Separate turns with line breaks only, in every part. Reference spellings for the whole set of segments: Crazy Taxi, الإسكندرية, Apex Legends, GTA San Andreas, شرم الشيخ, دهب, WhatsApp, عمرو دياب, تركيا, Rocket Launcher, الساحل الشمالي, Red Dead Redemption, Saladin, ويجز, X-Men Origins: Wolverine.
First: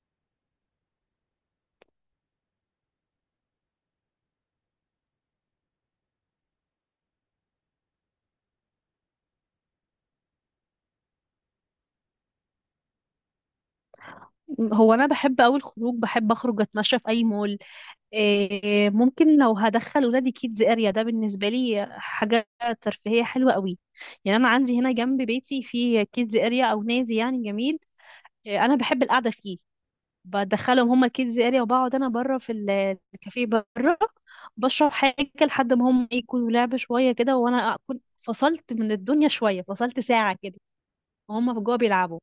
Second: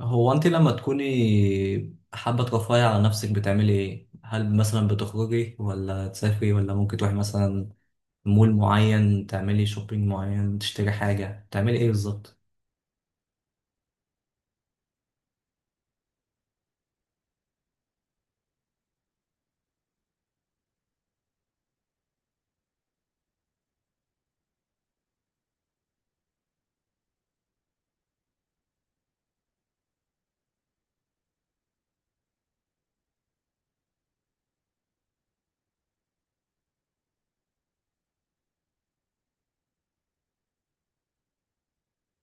هو انت لما تكوني حابة ترفهي على نفسك بتعملي ايه؟ هل مثلا بتخرجي ولا تسافري ولا ممكن تروحي مثلا مول معين تعملي شوبينج معين تشتري حاجة تعملي ايه بالظبط؟
هو انا بحب اوي الخروج. بحب اخرج اتمشى في اي مول. إيه، ممكن لو هدخل ولادي كيدز اريا ده بالنسبه لي حاجه ترفيهيه حلوه قوي. يعني انا عندي هنا جنب بيتي في كيدز اريا او نادي يعني جميل. إيه، انا بحب القعده فيه. بدخلهم هما الكيدز اريا وبقعد انا بره في الكافيه بره. بشرب حاجه لحد ما هم يكونوا لعبه شويه كده، وانا اكون فصلت من الدنيا شويه، فصلت ساعه كده وهم جوه بيلعبوا.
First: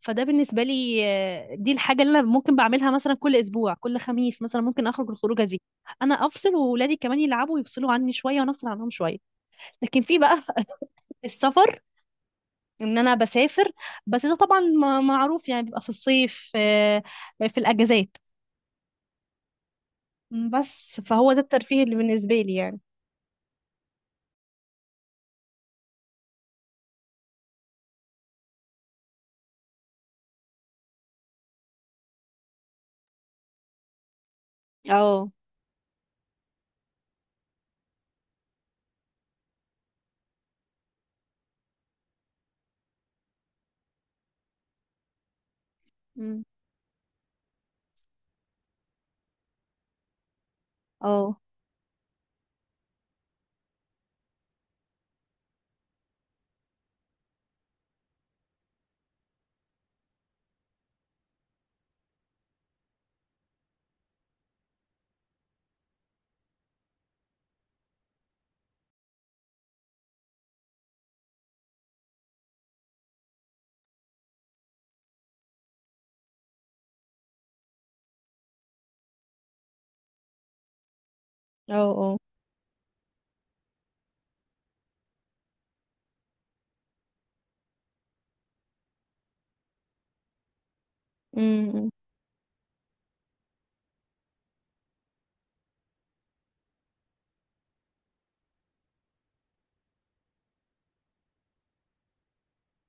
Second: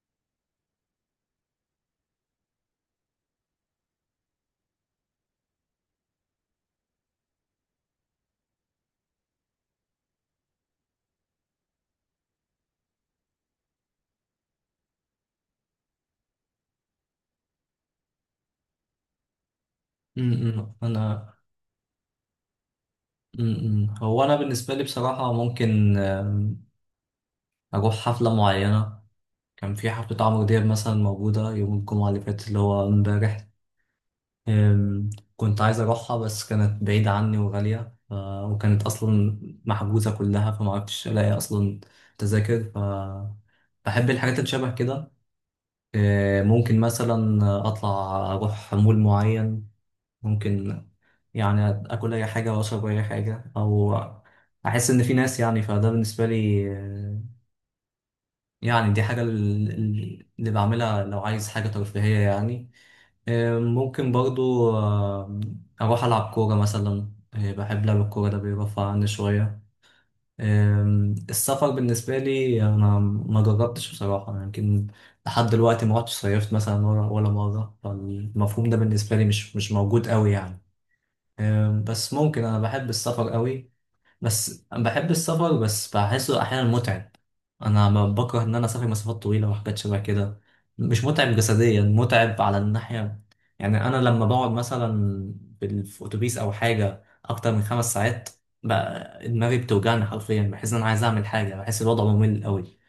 فده بالنسبة لي. دي الحاجة اللي أنا ممكن بعملها مثلا كل أسبوع، كل خميس مثلا ممكن أخرج الخروجة دي. أنا أفصل وولادي كمان يلعبوا ويفصلوا عني شوية وأنا أفصل عنهم شوية. لكن في بقى السفر، إن أنا بسافر. بس ده طبعا معروف يعني بيبقى في الصيف، في الأجازات. بس
انا
فهو ده الترفيه اللي بالنسبة لي يعني.
م- م. هو انا بالنسبة لي بصراحة ممكن اروح حفلة معينة. كان في حفلة عمرو دياب مثلا موجودة يوم الجمعة اللي فاتت اللي هو امبارح. أم،
اه.
كنت عايز أروحها بس كانت بعيدة عني وغالية. وكانت أصلا محجوزة كلها، فمعرفتش ألاقي أصلا تذاكر. ف بحب الحاجات اللي شبه كده.
مم.
ممكن مثلا أطلع، أروح مول معين، ممكن
اه،
يعني آكل أي حاجة وأشرب أي حاجة، أو أحس إن في ناس يعني. فده بالنسبة لي يعني دي حاجة اللي بعملها لو عايز حاجة ترفيهية يعني. ممكن برضو أروح ألعب كورة مثلا. بحب لعب الكورة، ده بيرفع عني شوية. السفر بالنسبة لي أنا ما جربتش بصراحة، يمكن لحد دلوقتي ما رحتش صيفت مثلا ولا ولا مرة، فالمفهوم ده بالنسبة لي مش موجود قوي يعني.
اه،
بس
اه.
ممكن أنا بحب السفر قوي، بس بحب السفر، بس بحسه احيانا متعب. انا ما بكره ان انا اسافر مسافات طويله وحاجات شبه كده، مش متعب جسديا،
أمم.
متعب على الناحيه يعني. انا لما بقعد مثلا في اتوبيس او حاجه اكتر من 5 ساعات، بقى دماغي بتوجعني حرفيا، بحس ان انا عايز اعمل حاجه، بحس الوضع ممل قوي.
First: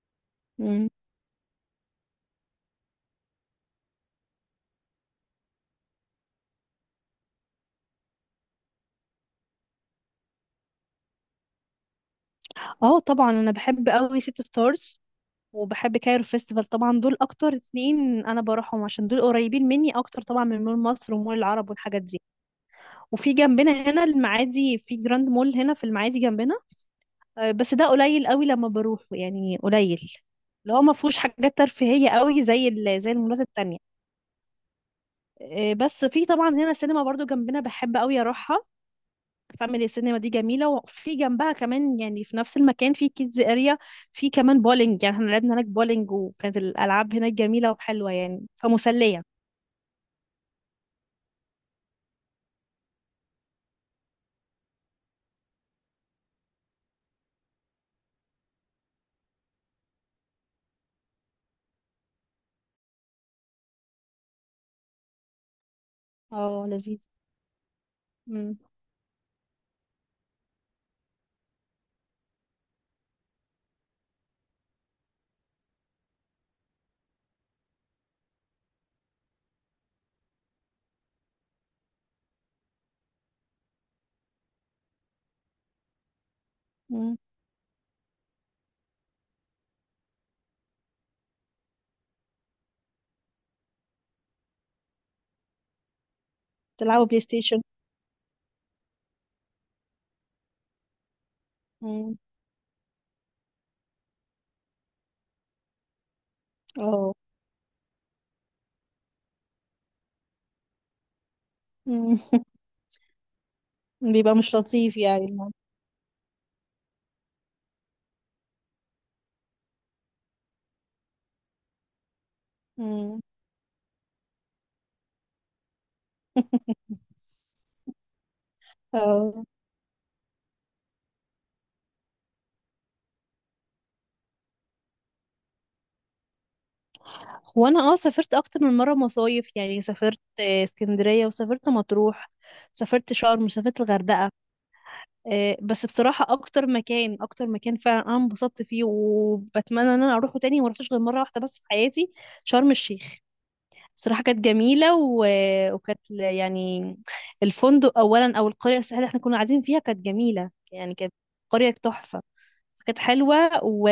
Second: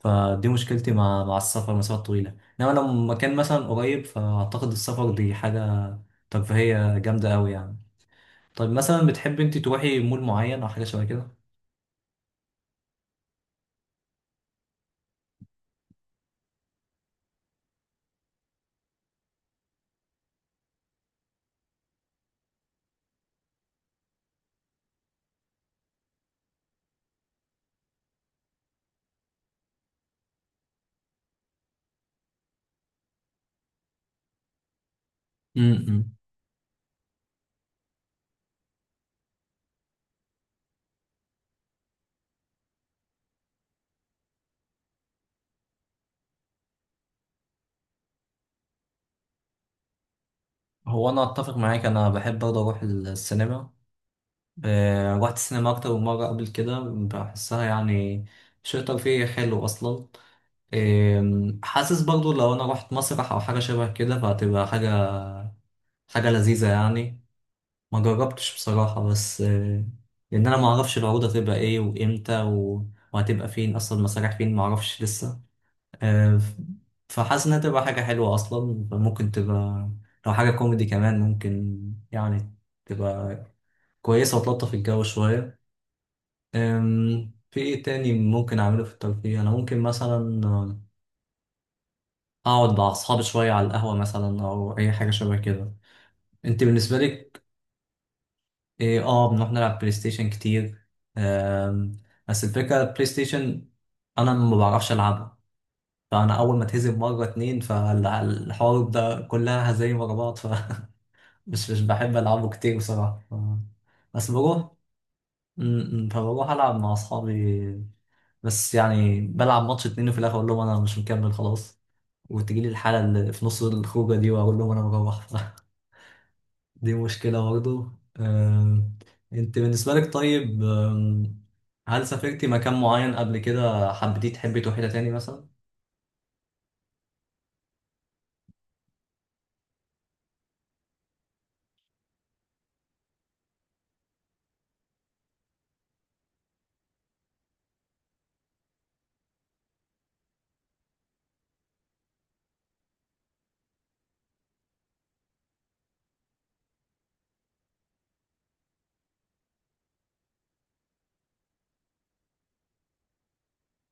فدي
أمم.
مشكلتي مع السفر مسافات طويله، انما لو مكان مثلا قريب فاعتقد السفر دي حاجه ترفيهيه جامده قوي يعني. طيب مثلا بتحب انت تروحي مول معين او حاجه شبه كده؟
اه، طبعا انا بحب قوي ست ستارز وبحب كايرو فيستيفال. طبعا دول اكتر اتنين انا بروحهم عشان دول قريبين مني اكتر، طبعا من مول مصر ومول العرب والحاجات دي. وفي جنبنا هنا المعادي في جراند مول هنا في المعادي جنبنا. بس ده قليل قوي لما بروحه يعني، قليل. اللي هو ما فيهوش حاجات ترفيهية قوي زي زي المولات التانية. بس
امم.
في طبعا هنا سينما برضو جنبنا بحب قوي اروحها. فاميلي سينما دي جميله، وفي جنبها كمان يعني في نفس المكان في كيدز اريا. في كمان بولينج، يعني احنا لعبنا هناك بولينج، وكانت الالعاب هناك جميله وحلوه يعني، فمسليه.
هو انا اتفق معاك، انا بحب برضه اروح السينما. رحت السينما اكتر من مره قبل كده، بحسها يعني شيء ترفيهي حلو اصلا. حاسس برضه لو انا رحت مسرح او حاجه شبه كده فهتبقى حاجه لذيذه
اه، لذيذ.
يعني. ما جربتش
مم.
بصراحه، بس لان انا ما اعرفش العروض هتبقى ايه وامتى وهتبقى فين، اصلا المسارح فين ما اعرفش لسه. آه، ف- فحاسس انها تبقى حاجة حلوة اصلا، فممكن تبقى لو حاجة كوميدي كمان ممكن يعني تبقى كويسة وتلطف الجو شوية.
مم.
في ايه تاني ممكن اعمله في الترفيه؟ انا ممكن مثلا اقعد مع اصحابي شوية على القهوة مثلا، او اي حاجة شبه كده. انت بالنسبة
تلعبوا بلاي
لك
ستيشن.
ايه؟ اه بنروح نلعب بلاي ستيشن كتير. آم،
مم.
بس الفكرة البلاي ستيشن انا ما بعرفش العبها، فانا اول ما اتهزم
اه.
مره اتنين فالحوار ده كلها هزايم ورا بعض، مش
مم.
بحب ألعبه كتير بصراحة. بس
بيبقى مش
بروح،
لطيف يعني الموضوع.
م- م، فبروح ألعب مع أصحابي بس، يعني بلعب ماتش اتنين وفي الآخر أقول لهم أنا مش مكمل خلاص، وتجيلي الحالة
مم.
اللي في نص الخروجة دي وأقول لهم أنا بروح. دي مشكلة برضه. آم،
اه.
أنت بالنسبة لك طيب هل سافرتي مكان معين قبل كده حبيتي تحبي تروحي له تاني مثلا؟
هو انا سافرت اكتر من مره مصايف، يعني سافرت اسكندريه، وسافرت مطروح. سافرت شرم وسافرت الغردقه. بس بصراحة أكتر مكان، أكتر مكان فعلا أنا انبسطت فيه وبتمنى إن أنا أروحه تاني، وما رحتش غير مرة واحدة بس في حياتي. شرم الشيخ. بصراحة كانت جميلة، و... وكانت يعني الفندق أولا أو القرية الساحلية اللي احنا كنا قاعدين فيها كانت جميلة، يعني كانت قرية تحفة. كانت حلوة، و...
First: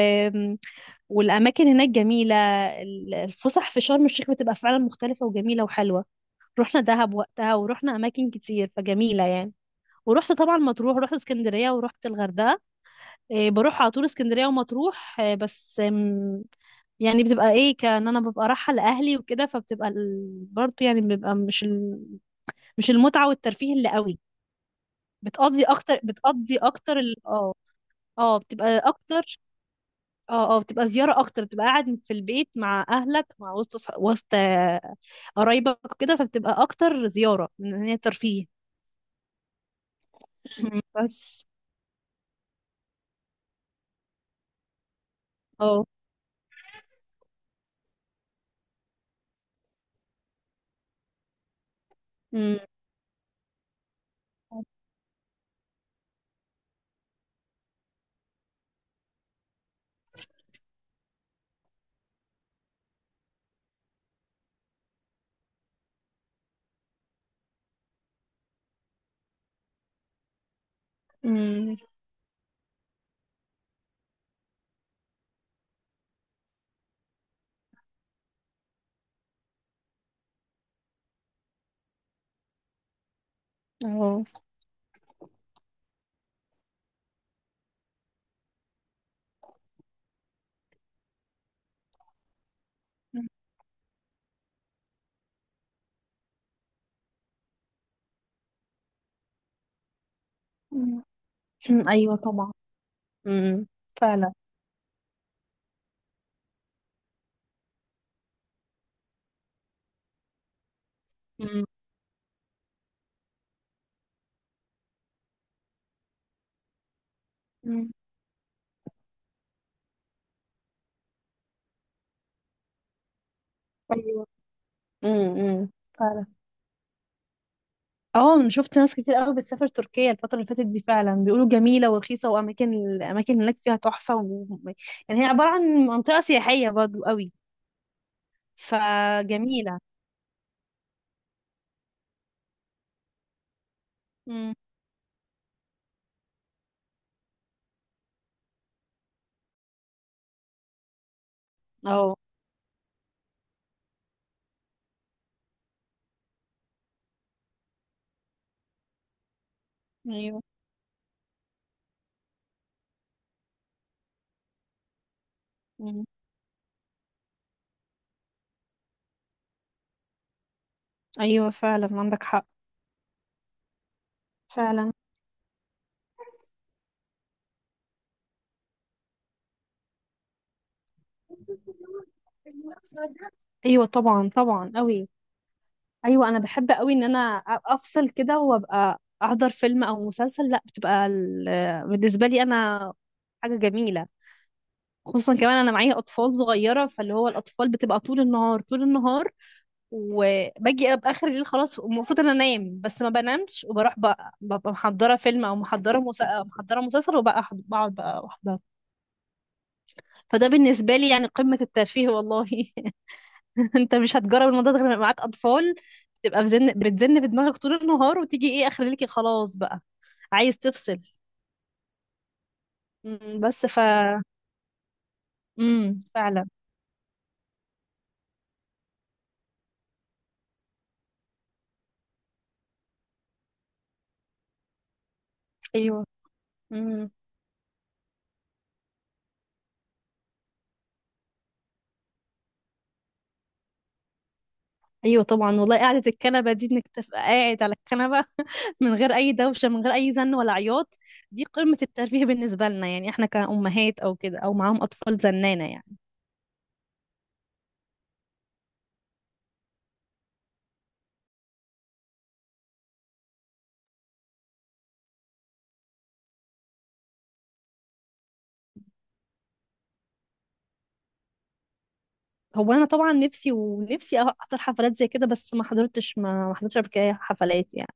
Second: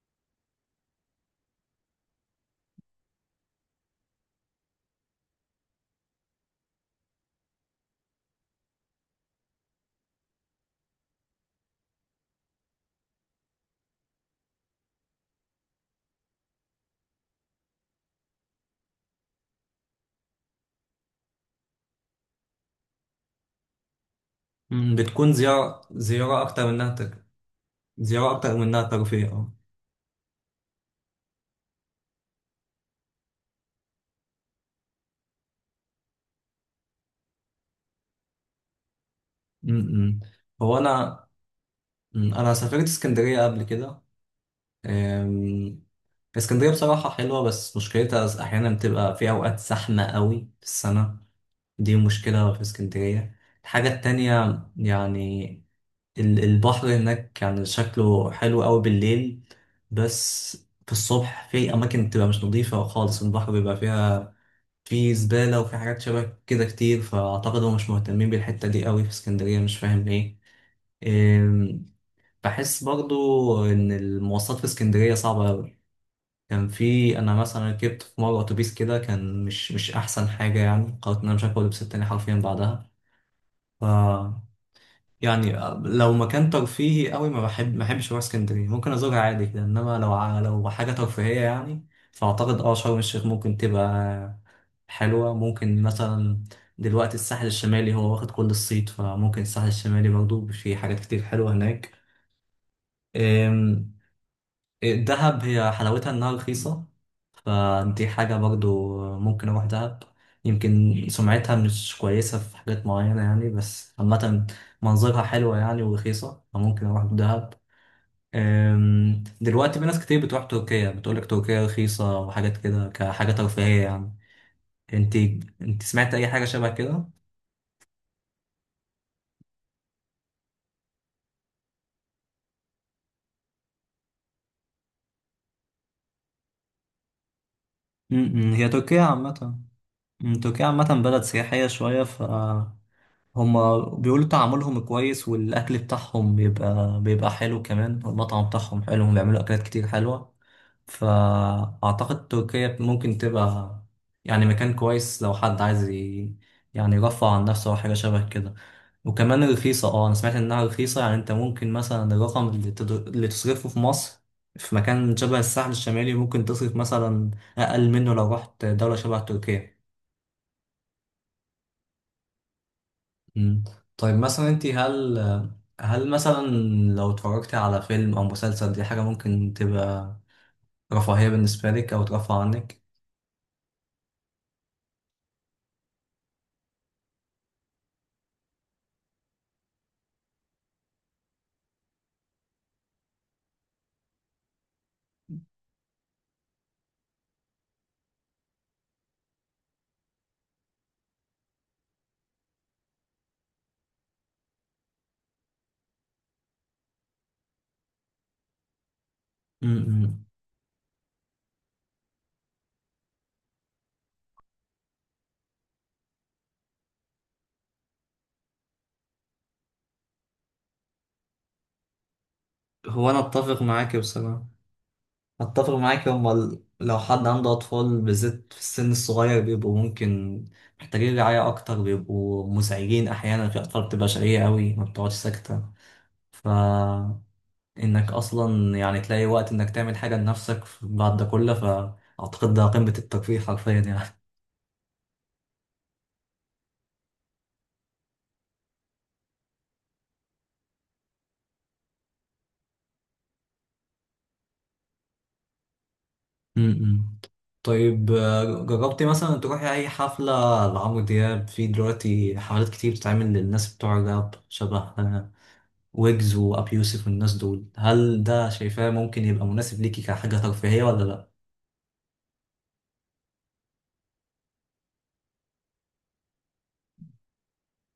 والأماكن هناك جميلة. الفسح في شرم الشيخ بتبقى فعلا مختلفة وجميلة وحلوة. رحنا دهب وقتها، ورحنا أماكن كتير، فجميلة يعني. ورحت طبعا مطروح، ورحت اسكندرية، ورحت الغردقة. إيه، بروح على طول اسكندرية ومطروح إيه، بس يعني بتبقى ايه، كأن انا ببقى رايحة لأهلي وكده، فبتبقى برضه يعني بيبقى مش مش المتعة والترفيه اللي قوي.
م، بتكون
بتقضي
زيارة
اكتر،
زيارة
بتقضي
أكتر من إنها
اكتر اه.
زيارة
اه،
أكتر من
بتبقى
إنها ترفيه،
اكتر.
أه.
اه، اه، بتبقى زيارة اكتر، بتبقى قاعد في البيت مع اهلك مع وسط وسط قرايبك وكده، فبتبقى اكتر زيارة من ان هي ترفيه.
م- م. هو
مم،
أنا
بس
انا سافرت اسكندريه قبل كده. أم،
اه.
اسكندريه بصراحه حلوه، بس مشكلتها احيانا بتبقى في اوقات زحمه قوي في السنه، دي مشكله
أمم.
في اسكندريه. الحاجه التانية يعني البحر هناك كان شكله حلو قوي بالليل، بس في الصبح في اماكن بتبقى مش نظيفه خالص، البحر بيبقى فيها في زباله وفي حاجات شبه كده كتير. فاعتقد هم مش مهتمين بالحته دي قوي في اسكندريه، مش فاهم
أمم.
ليه. بحس برضو ان المواصلات في اسكندريه صعبه قوي، كان في انا مثلا ركبت في مره اتوبيس كده كان مش احسن حاجه يعني، قررت ان انا مش هاكل لبس تاني حرفيا بعدها. ف
اه.
يعني لو مكان ترفيهي قوي ما بحبش اروح اسكندريه، ممكن ازورها عادي كده، انما لو لو حاجه ترفيهيه يعني، فاعتقد اه شرم الشيخ ممكن تبقى حلوه. ممكن مثلا دلوقتي الساحل الشمالي هو واخد كل الصيت، فممكن الساحل الشمالي برضو في حاجات
أمم.
كتير حلوه هناك.
ايوه طبعا. امم. فعلا.
دهب هي حلاوتها انها رخيصة، فدي حاجة برضو ممكن اروح دهب. يمكن سمعتها
مم.
مش كويسة في حاجات معينة يعني، بس عامة منظرها حلوة يعني ورخيصة، فممكن اروح دهب.
امم.
دلوقتي في ناس كتير بتروح تركيا، بتقولك تركيا رخيصة وحاجات كده كحاجة ترفيهية يعني.
ايوه.
انت
امم.
انت سمعت
فعلا.
اي حاجة شبه كده؟
اه، انا شفت ناس كتير قوي بتسافر تركيا الفترة اللي فاتت دي. فعلا بيقولوا جميلة ورخيصة، واماكن الاماكن هناك فيها تحفة. و... يعني هي عبارة عن منطقة سياحية برضو قوي،
م- م، هي تركيا عامة
فجميلة.
م، تركيا عامة بلد سياحية شوية، ف هما بيقولوا
امم.
تعاملهم كويس، والأكل بتاعهم بيبقى حلو كمان، والمطعم بتاعهم حلو، هم بيعملوا أكلات كتير حلوة.
اه.
فأعتقد تركيا ممكن تبقى يعني مكان كويس لو حد عايز يعني يرفع عن نفسه أو حاجة شبه كده. وكمان رخيصة، اه أنا سمعت
ايوه.
إنها رخيصة يعني. أنت ممكن مثلا الرقم اللي، اللي تصرفه في مصر في مكان شبه الساحل
امم.
الشمالي، ممكن تصرف مثلا أقل منه لو رحت دولة شبه تركيا.
ايوه، فعلا عندك حق.
مم. طيب مثلا انت
فعلا.
هل مثلا لو اتفرجتي على فيلم او مسلسل، دي حاجة ممكن تبقى رفاهية بالنسبة لك او ترفع عنك؟
ايوه طبعا، طبعا قوي. ايوه، انا بحب قوي ان انا افصل كده، وابقى احضر فيلم او مسلسل. لا، بتبقى بالنسبه لي انا حاجه جميله. خصوصا كمان انا معايا اطفال صغيره، فاللي هو الاطفال بتبقى طول النهار، طول النهار. وباجي ابقى اخر الليل خلاص المفروض انا انام، بس ما بنامش، وبروح بقى ببقى محضره فيلم او محضره مسلسل، وبقى بقعد بقى احضر.
مم.
فده بالنسبه لي يعني قمه الترفيه والله. انت مش هتجرب الموضوع ده غير لما يبقى معاك اطفال. بتبقى بتزن بدماغك طول النهار، وتيجي ايه اخر ليكي خلاص بقى عايز تفصل.
هو انا
مم،
اتفق
بس ف.
معاك بصراحة، اتفق
امم.
معاك. هما
فعلا.
لو حد عنده اطفال بالذات في السن الصغير بيبقوا ممكن محتاجين رعاية اكتر، بيبقوا مزعجين احيانا، في اطفال بتبقى شقية قوي ما بتقعدش ساكتة.
ايوه.
ف
امم.
انك اصلا يعني تلاقي وقت انك تعمل حاجة لنفسك بعد ده كله، ف اعتقد ده قمة الترفيه حرفيا يعني.
ايوه طبعا والله، قعده الكنبه دي، انك تبقى قاعد على الكنبه من غير اي دوشه، من غير اي زن ولا عياط. دي قمه الترفيه بالنسبه لنا، يعني احنا كامهات او كده، او معاهم اطفال زنانه يعني.
امم طيب. جربتي مثلا تروحي أي حفلة لعمرو دياب؟ في دلوقتي حفلات كتير بتتعمل للناس بتوع الراب شبه ويجز وأبي يوسف والناس دول، هل ده شايفاه ممكن يبقى مناسب ليكي كحاجة ترفيهية ولا لأ؟
هو انا طبعا نفسي ونفسي احضر حفلات زي كده، بس ما حضرتش قبل كده حفلات يعني.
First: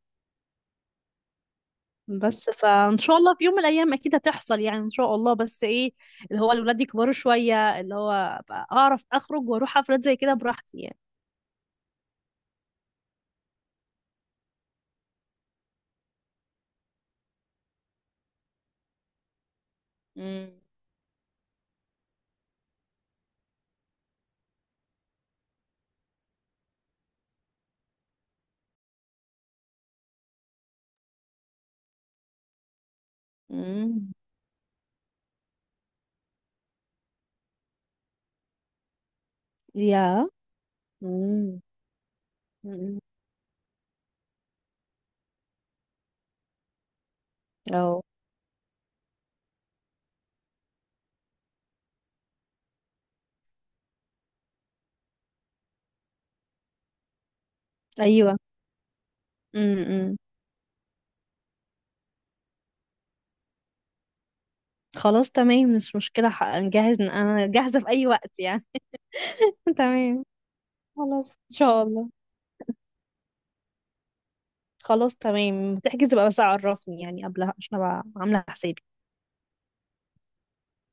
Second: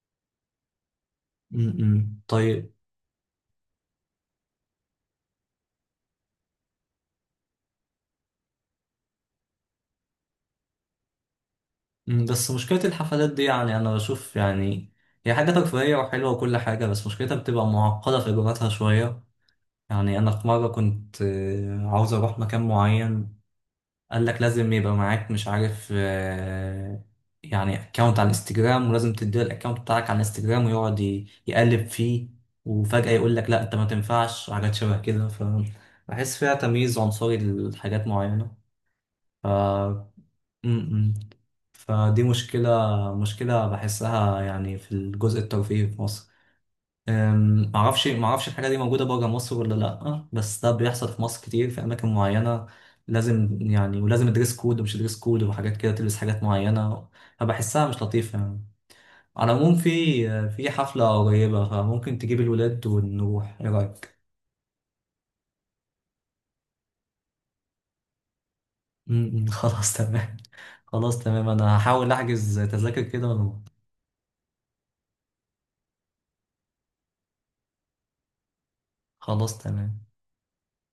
بس
طيب.
فان شاء الله في يوم من الايام اكيد هتحصل يعني ان شاء الله، بس ايه اللي هو الولاد يكبروا شويه، اللي هو أبقى اعرف اخرج واروح حفلات زي كده براحتي يعني.
بس مشكلة الحفلات دي يعني أنا بشوف يعني هي حاجة ترفيهية وحلوة وكل حاجة، بس مشكلتها بتبقى معقدة في إجراءاتها شوية. يعني أنا في
امم.
مرة كنت عاوز أروح مكان معين، قال لك لازم يبقى معاك مش عارف يعني اكونت على الانستجرام، ولازم تديله الاكونت بتاعك على الانستجرام ويقعد يقلب فيه، وفجأة يقول لك لا انت ما
امم.
تنفعش وحاجات شبه كده، فبحس فيها تمييز عنصري لحاجات معينة. ف
يا
م-م.
امم.
فدي مشكلة
أمم.
مشكلة بحسها يعني في الجزء الترفيهي في مصر. أم،
أو
معرفش معرفش الحاجة دي موجودة بره مصر ولا لأ، بس ده بيحصل في مصر كتير في أماكن معينة. لازم يعني ولازم دريس كود ومش دريس كود وحاجات كده، تلبس حاجات معينة، فبحسها مش
ايوه.
لطيفة يعني. على العموم في
امم.
في حفلة قريبة، فممكن تجيب الولاد ونروح، إيه رأيك؟
خلاص تمام مش مشكله، نجهز، انا جاهزه في اي وقت يعني.
م- م، خلاص
تمام.
تمام، خلاص
خلاص
تمام.
ان
أنا
شاء الله.
هحاول أحجز تذاكر كده ونروح.
خلاص تمام، تحجز بقى بس عرفني يعني قبلها عشان ابقى عامله حسابي.
خلاص تمام.